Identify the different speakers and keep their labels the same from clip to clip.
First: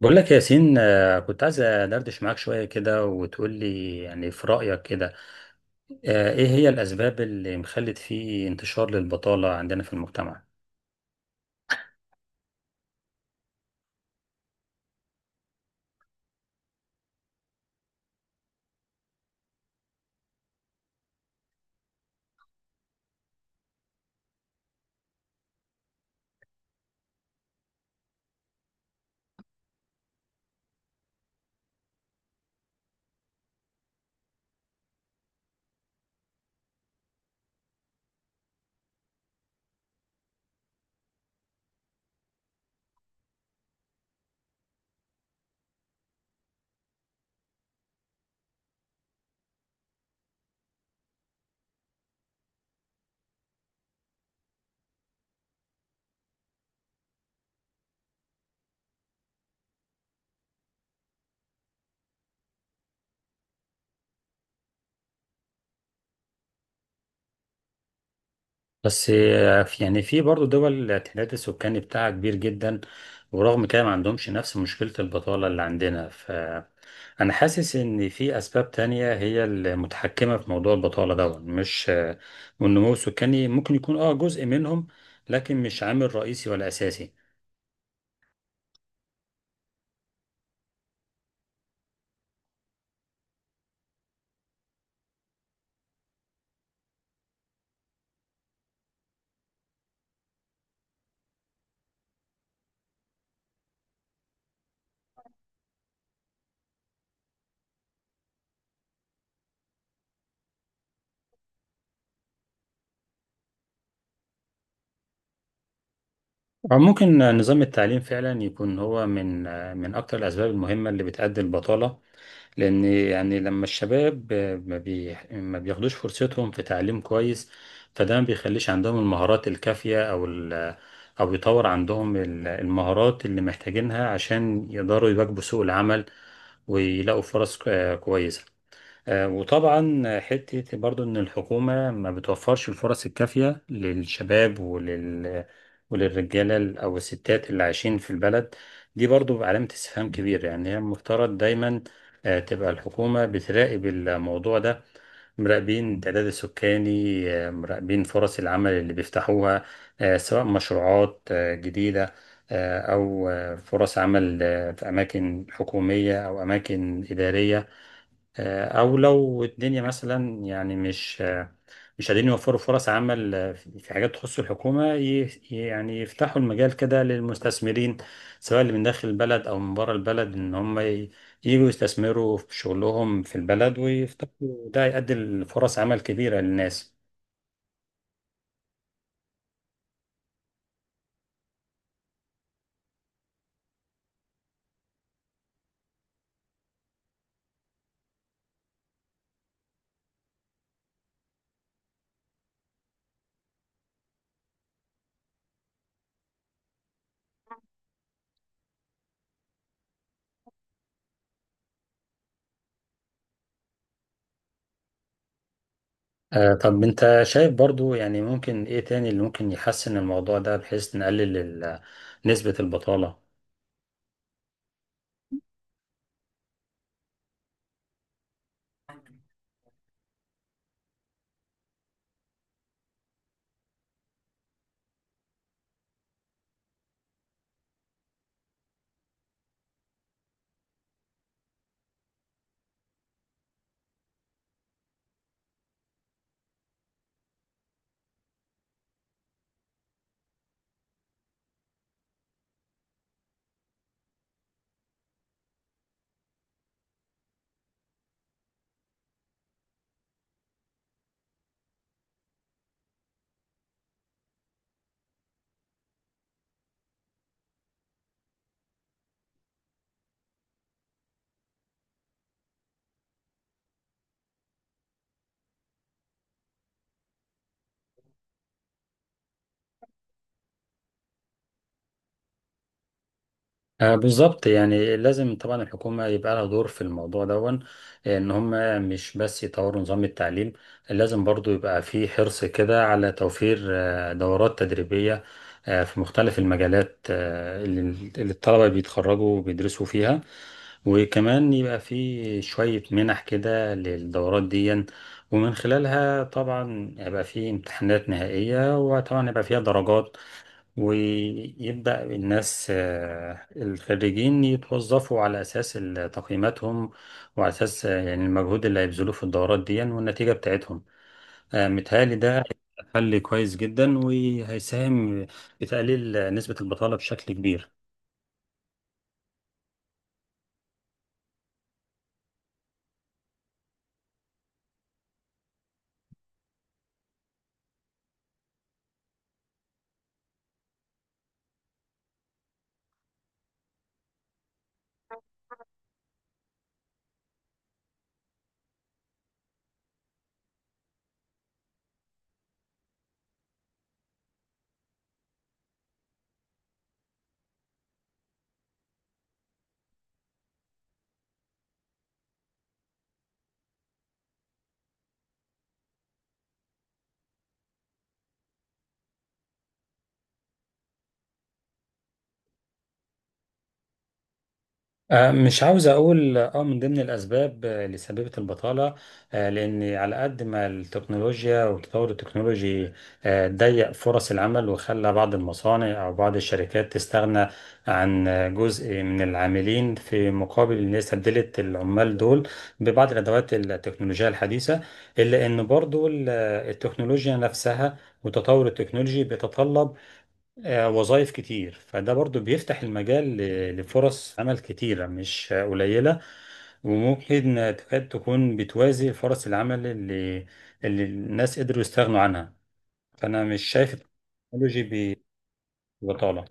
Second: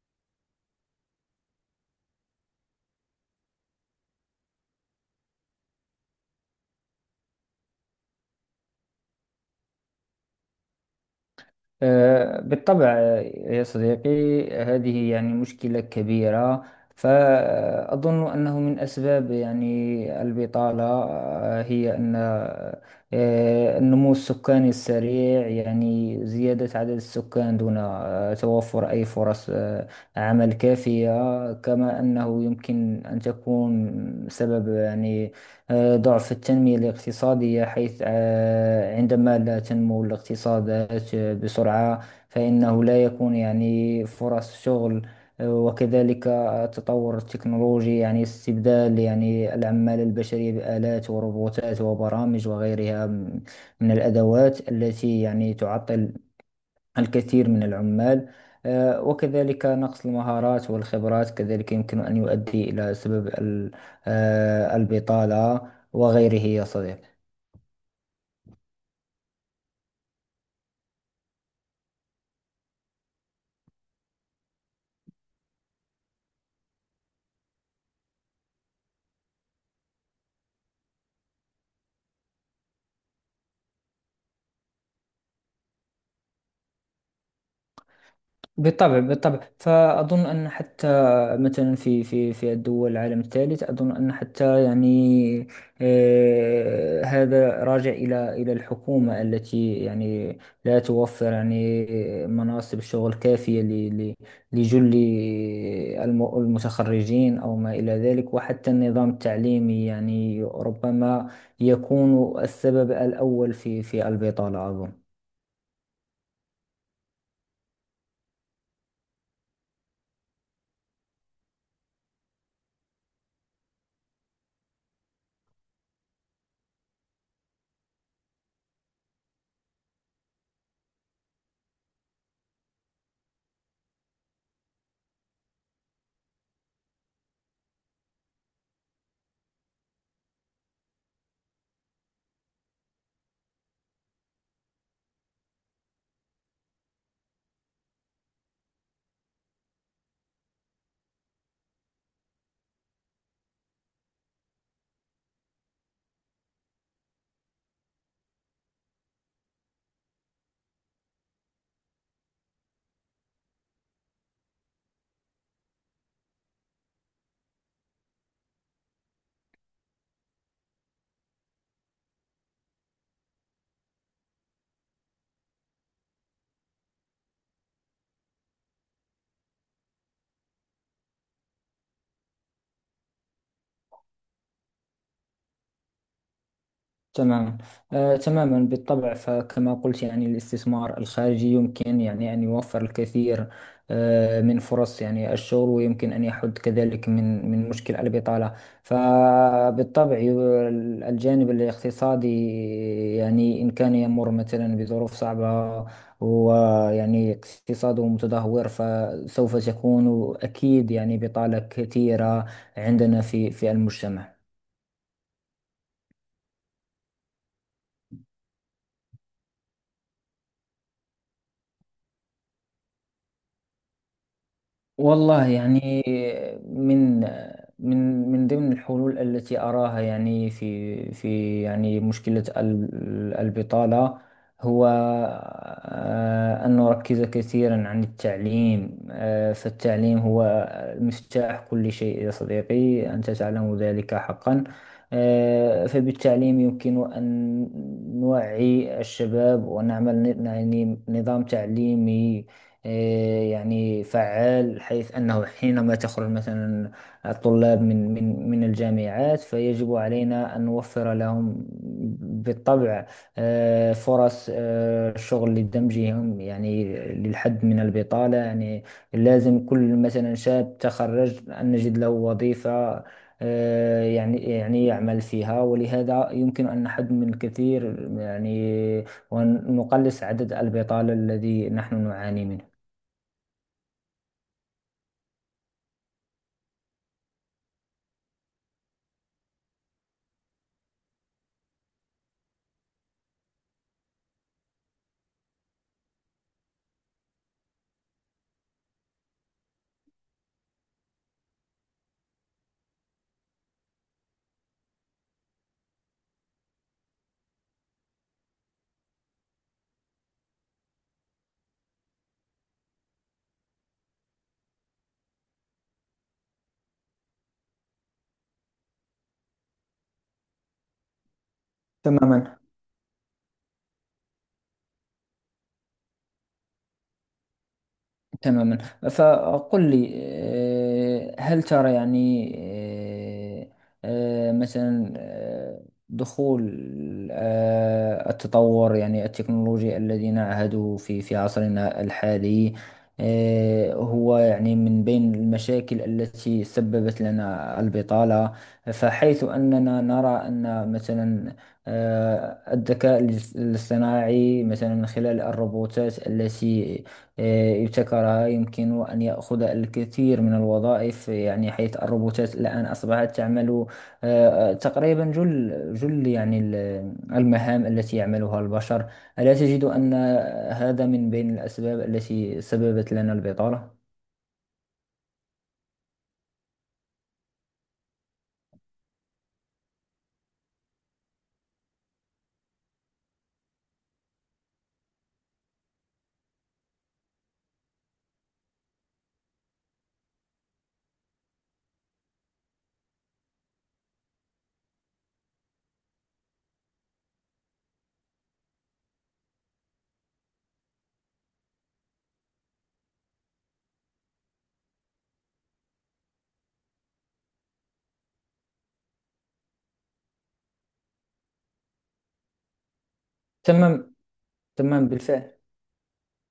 Speaker 1: بقول لك يا ياسين، كنت عايز أدردش معاك شوية كده وتقول لي يعني في رأيك كده. إيه هي الأسباب اللي مخلت في انتشار للبطالة عندنا في المجتمع؟
Speaker 2: بالطبع يا صديقي، هذه يعني مشكلة كبيرة. فأظن أنه من أسباب يعني البطالة هي أن النمو السكاني السريع، يعني زيادة عدد السكان دون توفر أي فرص عمل كافية. كما أنه يمكن أن تكون سبب يعني ضعف التنمية الاقتصادية، حيث عندما لا تنمو الاقتصادات بسرعة فإنه لا يكون يعني فرص شغل. وكذلك التطور التكنولوجي، يعني استبدال يعني العمالة البشرية بآلات وروبوتات وبرامج وغيرها من الأدوات التي يعني تعطل الكثير من العمال. وكذلك نقص المهارات والخبرات كذلك يمكن أن يؤدي إلى سبب البطالة وغيره يا صديقي.
Speaker 1: بس يعني في برضه دول التعداد السكاني بتاعها كبير جدا، ورغم كده ما عندهمش نفس مشكلة البطالة اللي عندنا، فأنا حاسس إن في أسباب تانية هي المتحكمة في موضوع البطالة ده، مش والنمو السكاني ممكن يكون جزء منهم، لكن مش عامل رئيسي ولا أساسي.
Speaker 2: بالطبع بالطبع، فأظن أن حتى مثلا في الدول العالم الثالث، أظن أن حتى يعني هذا راجع إلى الحكومة التي يعني لا توفر يعني مناصب شغل كافية لجل المتخرجين أو ما إلى ذلك. وحتى النظام التعليمي يعني ربما يكون السبب الأول في البطالة أظن.
Speaker 1: ممكن نظام التعليم فعلا يكون هو من اكتر الاسباب المهمه اللي بتؤدي البطاله، لان يعني لما الشباب ما بياخدوش فرصتهم في تعليم كويس، فده ما بيخليش عندهم المهارات الكافيه او يطور عندهم المهارات اللي محتاجينها عشان يقدروا يواكبوا سوق العمل، ويلاقوا فرص كويسه. وطبعا حتة برضو إن الحكومة ما بتوفرش الفرص الكافية للشباب وللرجالة أو الستات اللي عايشين في البلد، دي برضو علامة استفهام كبيرة. يعني هي المفترض دايما تبقى الحكومة بتراقب الموضوع ده، مراقبين التعداد السكاني، مراقبين فرص العمل اللي بيفتحوها، سواء مشروعات جديدة، أو فرص عمل في أماكن حكومية أو أماكن إدارية. او لو الدنيا مثلا يعني مش قادرين يوفروا فرص عمل في حاجات تخص الحكومه، يعني يفتحوا المجال كده للمستثمرين، سواء اللي من داخل البلد او من بره البلد، ان هم يجوا يستثمروا في شغلهم في البلد ويفتحوا، ده يؤدي لفرص عمل كبيره للناس.
Speaker 2: تماما، تماما بالطبع. فكما قلت يعني الاستثمار الخارجي يمكن يعني أن يوفر الكثير من فرص يعني الشغل، ويمكن أن يحد كذلك من مشكل البطالة. فبالطبع ي- الجانب الاقتصادي يعني إن كان يمر مثلا بظروف صعبة ويعني اقتصاده متدهور، فسوف تكون أكيد يعني بطالة كثيرة عندنا في المجتمع.
Speaker 1: طب انت شايف برضو يعني ممكن ايه تاني اللي ممكن يحسن الموضوع ده، بحيث نقلل نسبه البطاله؟
Speaker 2: والله يعني من من ضمن الحلول التي أراها يعني في في يعني مشكلة البطالة هو أن نركز كثيرا عن التعليم. فالتعليم هو مفتاح كل شيء يا صديقي، أنت تعلم ذلك حقا. فبالتعليم يمكن أن نوعي الشباب ونعمل يعني نظام تعليمي، إيه، يعني فعال. حيث أنه حينما تخرج مثلا الطلاب من الجامعات، فيجب علينا أن نوفر لهم بالطبع فرص شغل لدمجهم، يعني للحد من البطالة. يعني لازم كل مثلا شاب تخرج أن نجد له وظيفة يعني يعني يعمل فيها، ولهذا يمكن أن نحد من الكثير يعني ونقلص عدد البطالة الذي نحن نعاني منه.
Speaker 1: بالظبط، يعني لازم طبعا الحكومة يبقى لها دور في الموضوع دون، ان هم مش بس يطوروا نظام التعليم، لازم برضو يبقى في حرص كده على توفير دورات تدريبية، في مختلف المجالات اللي الطلبة بيتخرجوا وبيدرسوا فيها. وكمان يبقى في شوية منح كده للدورات دي، ومن خلالها طبعا هيبقى في امتحانات نهائية، وطبعا هيبقى فيها درجات، ويبدأ الناس الخريجين يتوظفوا على أساس تقييماتهم، وعلى أساس يعني المجهود اللي هيبذلوه في الدورات دي، يعني والنتيجة بتاعتهم. متهيألي ده
Speaker 2: تماما
Speaker 1: حل كويس جدا وهيساهم في تقليل نسبة البطالة بشكل كبير.
Speaker 2: تماما. فقل لي، هل ترى يعني مثلا دخول التطور يعني التكنولوجي الذي نعهده في عصرنا الحالي، هو يعني من بين المشاكل التي سببت لنا البطالة؟ فحيث أننا نرى أن مثلا الذكاء الاصطناعي مثلا خلال الروبوتات التي ابتكرها يمكن أن يأخذ الكثير من الوظائف، يعني حيث الروبوتات الآن أصبحت تعمل تقريبا جل يعني المهام التي يعملها البشر. ألا تجد أن هذا من بين الأسباب التي سببت لنا البطالة؟
Speaker 1: مش عاوز اقول من ضمن الاسباب اللي سببت البطاله، لان على قد ما التكنولوجيا والتطور التكنولوجي ضيق فرص العمل، وخلى بعض المصانع او بعض الشركات تستغنى عن جزء من العاملين، في مقابل ان هي استبدلت العمال دول ببعض الادوات التكنولوجيه الحديثه، الا ان برضو التكنولوجيا نفسها وتطور التكنولوجي بيتطلب وظائف كتير، فده برضو بيفتح المجال لفرص عمل كتيرة مش قليلة، وممكن تكاد تكون بتوازي فرص العمل اللي الناس قدروا يستغنوا عنها، فأنا مش شايف
Speaker 2: تمام،
Speaker 1: التكنولوجي
Speaker 2: تمام بالفعل.
Speaker 1: ببطالة.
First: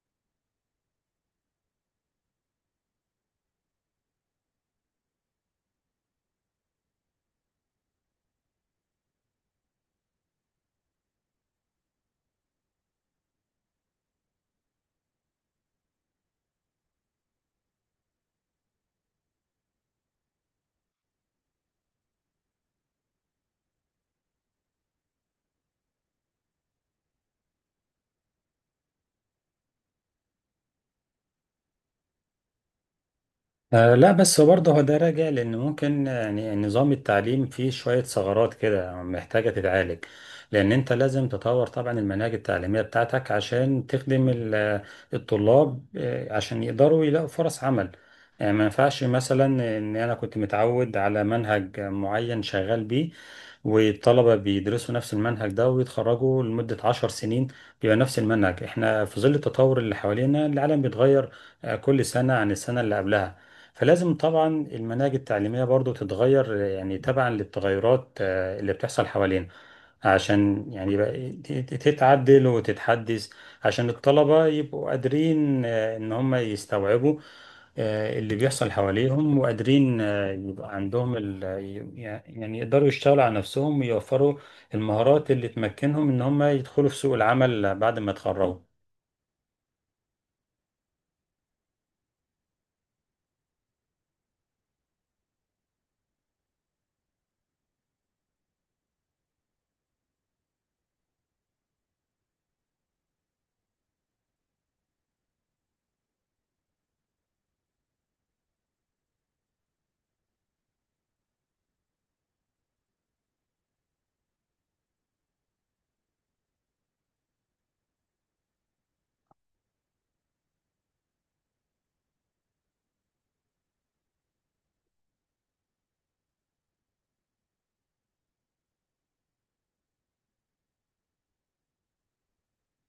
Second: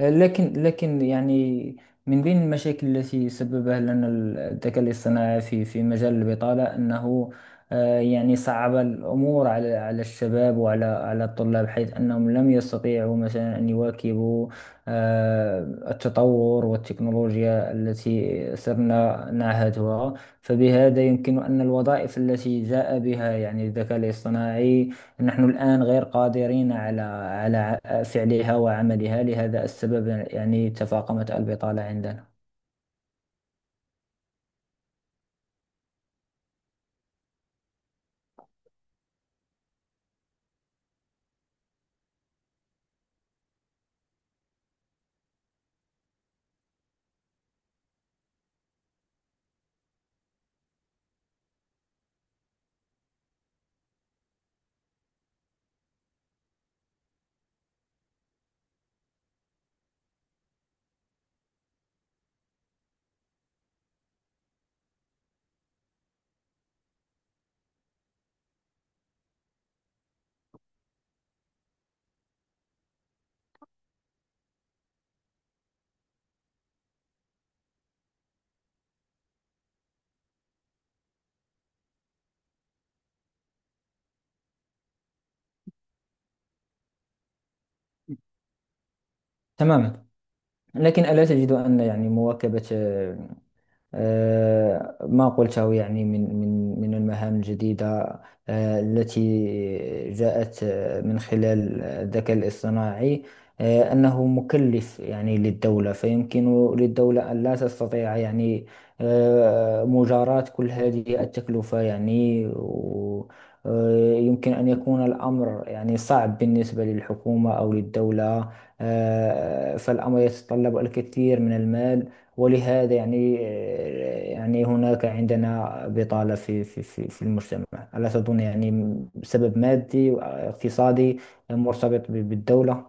Speaker 2: لكن يعني من بين المشاكل التي سببها لنا الذكاء الاصطناعي في في مجال البطالة أنه يعني صعب الأمور على على الشباب وعلى على الطلاب، حيث أنهم لم يستطيعوا مثلا أن يواكبوا آه، التطور والتكنولوجيا التي صرنا نعهدها. فبهذا يمكن أن الوظائف التي جاء بها يعني الذكاء الاصطناعي نحن الآن غير قادرين على فعلها وعملها، لهذا السبب يعني تفاقمت البطالة عندنا.
Speaker 1: آه، لا، بس برضه هو ده راجع لان ممكن يعني نظام التعليم فيه شويه ثغرات كده محتاجه تتعالج، لان انت لازم تطور طبعا المناهج التعليميه بتاعتك عشان تخدم الطلاب، عشان يقدروا يلاقوا فرص عمل. يعني ما ينفعش مثلا ان انا كنت متعود على منهج معين شغال بيه، والطلبه بيدرسوا نفس المنهج ده ويتخرجوا لمده 10 سنين بيبقى نفس المنهج. احنا في ظل التطور اللي حوالينا العالم بيتغير كل سنه عن السنه اللي قبلها، فلازم طبعا المناهج التعليمية برضو تتغير يعني تبعا للتغيرات اللي بتحصل حوالينا، عشان يعني يبقى تتعدل وتتحدث، عشان الطلبة يبقوا قادرين ان هم يستوعبوا اللي بيحصل حواليهم، وقادرين يبقى عندهم يعني يقدروا يشتغلوا على نفسهم ويوفروا المهارات اللي تمكنهم ان هم يدخلوا في سوق العمل بعد ما يتخرجوا.
Speaker 2: تماما. لكن ألا تجد أن يعني مواكبة ما قلته يعني من من المهام الجديدة التي جاءت من خلال الذكاء الاصطناعي، أنه مكلف يعني للدولة؟ فيمكن للدولة أن لا تستطيع يعني مجاراة كل هذه التكلفة، يعني يمكن أن يكون الأمر يعني صعب بالنسبة للحكومة أو للدولة. فالأمر يتطلب الكثير من المال، ولهذا يعني يعني هناك عندنا بطالة في المجتمع. ألا تظن يعني سبب مادي واقتصادي مرتبط بالدولة؟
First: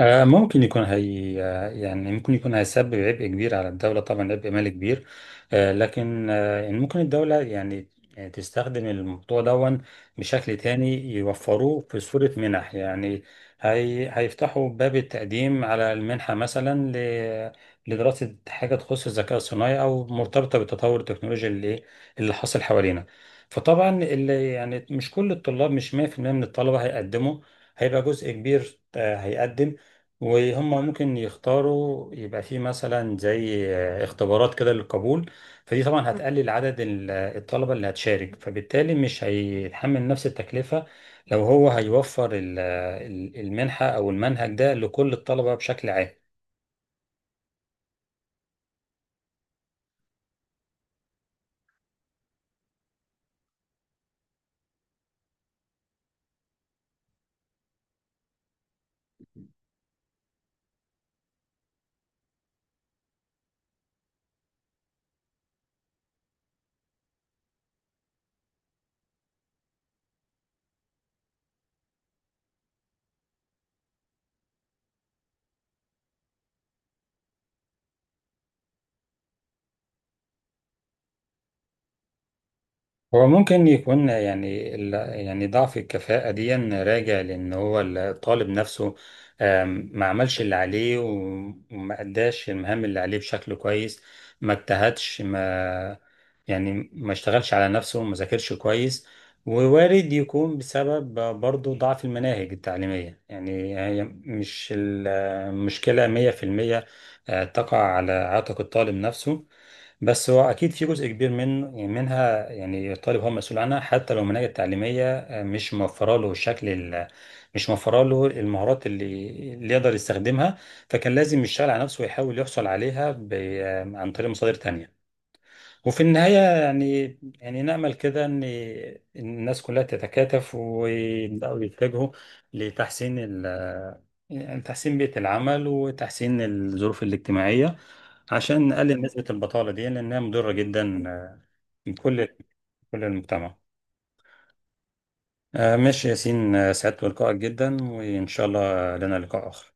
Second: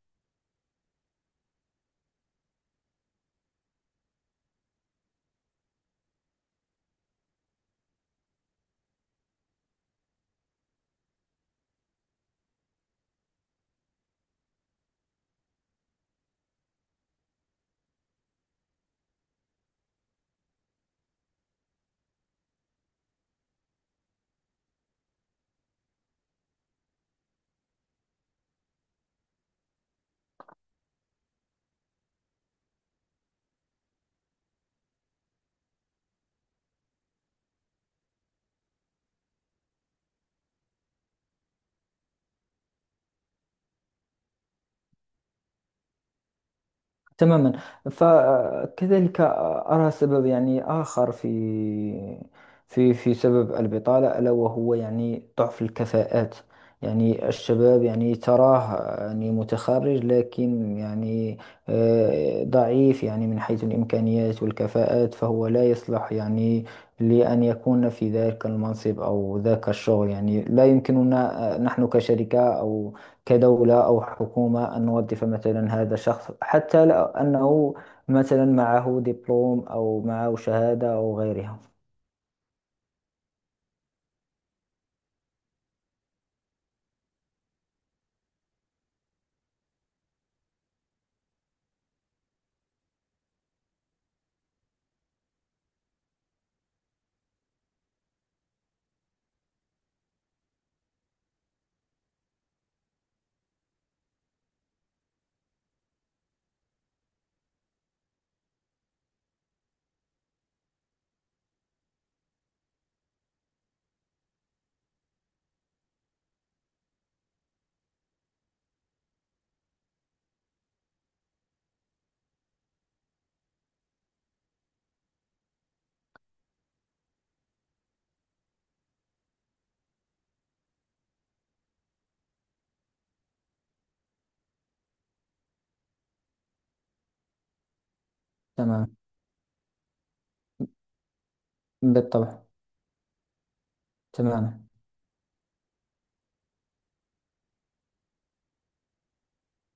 Speaker 1: ممكن يكون، هي يعني ممكن يكون هيسبب عبء كبير على الدولة، طبعا عبء مالي كبير، لكن يعني ممكن الدولة يعني تستخدم الموضوع دون بشكل تاني، يوفروه في صورة منح، يعني هي هيفتحوا باب التقديم على المنحة مثلا لدراسة حاجة تخص الذكاء الصناعي أو مرتبطة بالتطور التكنولوجي اللي حاصل حوالينا. فطبعا اللي يعني مش كل الطلاب، مش 100% من الطلبة هيقدموا، هيبقى جزء كبير هيقدم، وهم ممكن يختاروا يبقى فيه مثلا زي اختبارات كده للقبول، فدي طبعا هتقلل عدد الطلبة اللي هتشارك، فبالتالي مش هيتحمل نفس التكلفة لو هو هيوفر المنحة أو المنهج ده لكل الطلبة بشكل عام.
Speaker 2: تماما. فكذلك أرى سبب يعني آخر في سبب البطالة، ألا وهو يعني ضعف الكفاءات. يعني الشباب يعني تراه يعني متخرج، لكن يعني ضعيف يعني من حيث الإمكانيات والكفاءات، فهو لا يصلح يعني لأن يكون في ذلك المنصب أو ذاك الشغل. يعني لا يمكننا نحن كشركة أو كدولة أو حكومة أن نوظف مثلا هذا الشخص، حتى لو أنه مثلا معه دبلوم أو معه شهادة أو غيرها.
Speaker 1: هو ممكن يكون يعني يعني ضعف الكفاءة دي راجع لأن هو الطالب نفسه، ما عملش اللي عليه وما أداش المهام اللي عليه بشكل كويس، ما اجتهدش ما يعني ما اشتغلش على نفسه، ما ذاكرش كويس، ووارد يكون بسبب برضه ضعف المناهج التعليمية، يعني هي مش المشكلة 100% تقع على عاتق الطالب نفسه، بس هو اكيد في جزء كبير من، يعني منها، يعني الطالب هو مسؤول عنها حتى لو المناهج التعليميه مش موفره له الشكل مش موفره له المهارات اللي يقدر يستخدمها، فكان لازم يشتغل على نفسه ويحاول يحصل عليها عن طريق مصادر تانية. وفي النهاية يعني يعني نأمل كده إن الناس كلها تتكاتف ويبدأوا يتجهوا لتحسين يعني تحسين بيئة العمل وتحسين الظروف الاجتماعية، عشان
Speaker 2: تمام
Speaker 1: نقلل نسبة البطالة دي لأنها مضرة جدا بكل
Speaker 2: بالطبع،
Speaker 1: كل المجتمع.
Speaker 2: تمام.
Speaker 1: ماشي ياسين، سعدت بلقائك جدا وإن شاء الله لنا لقاء آخر.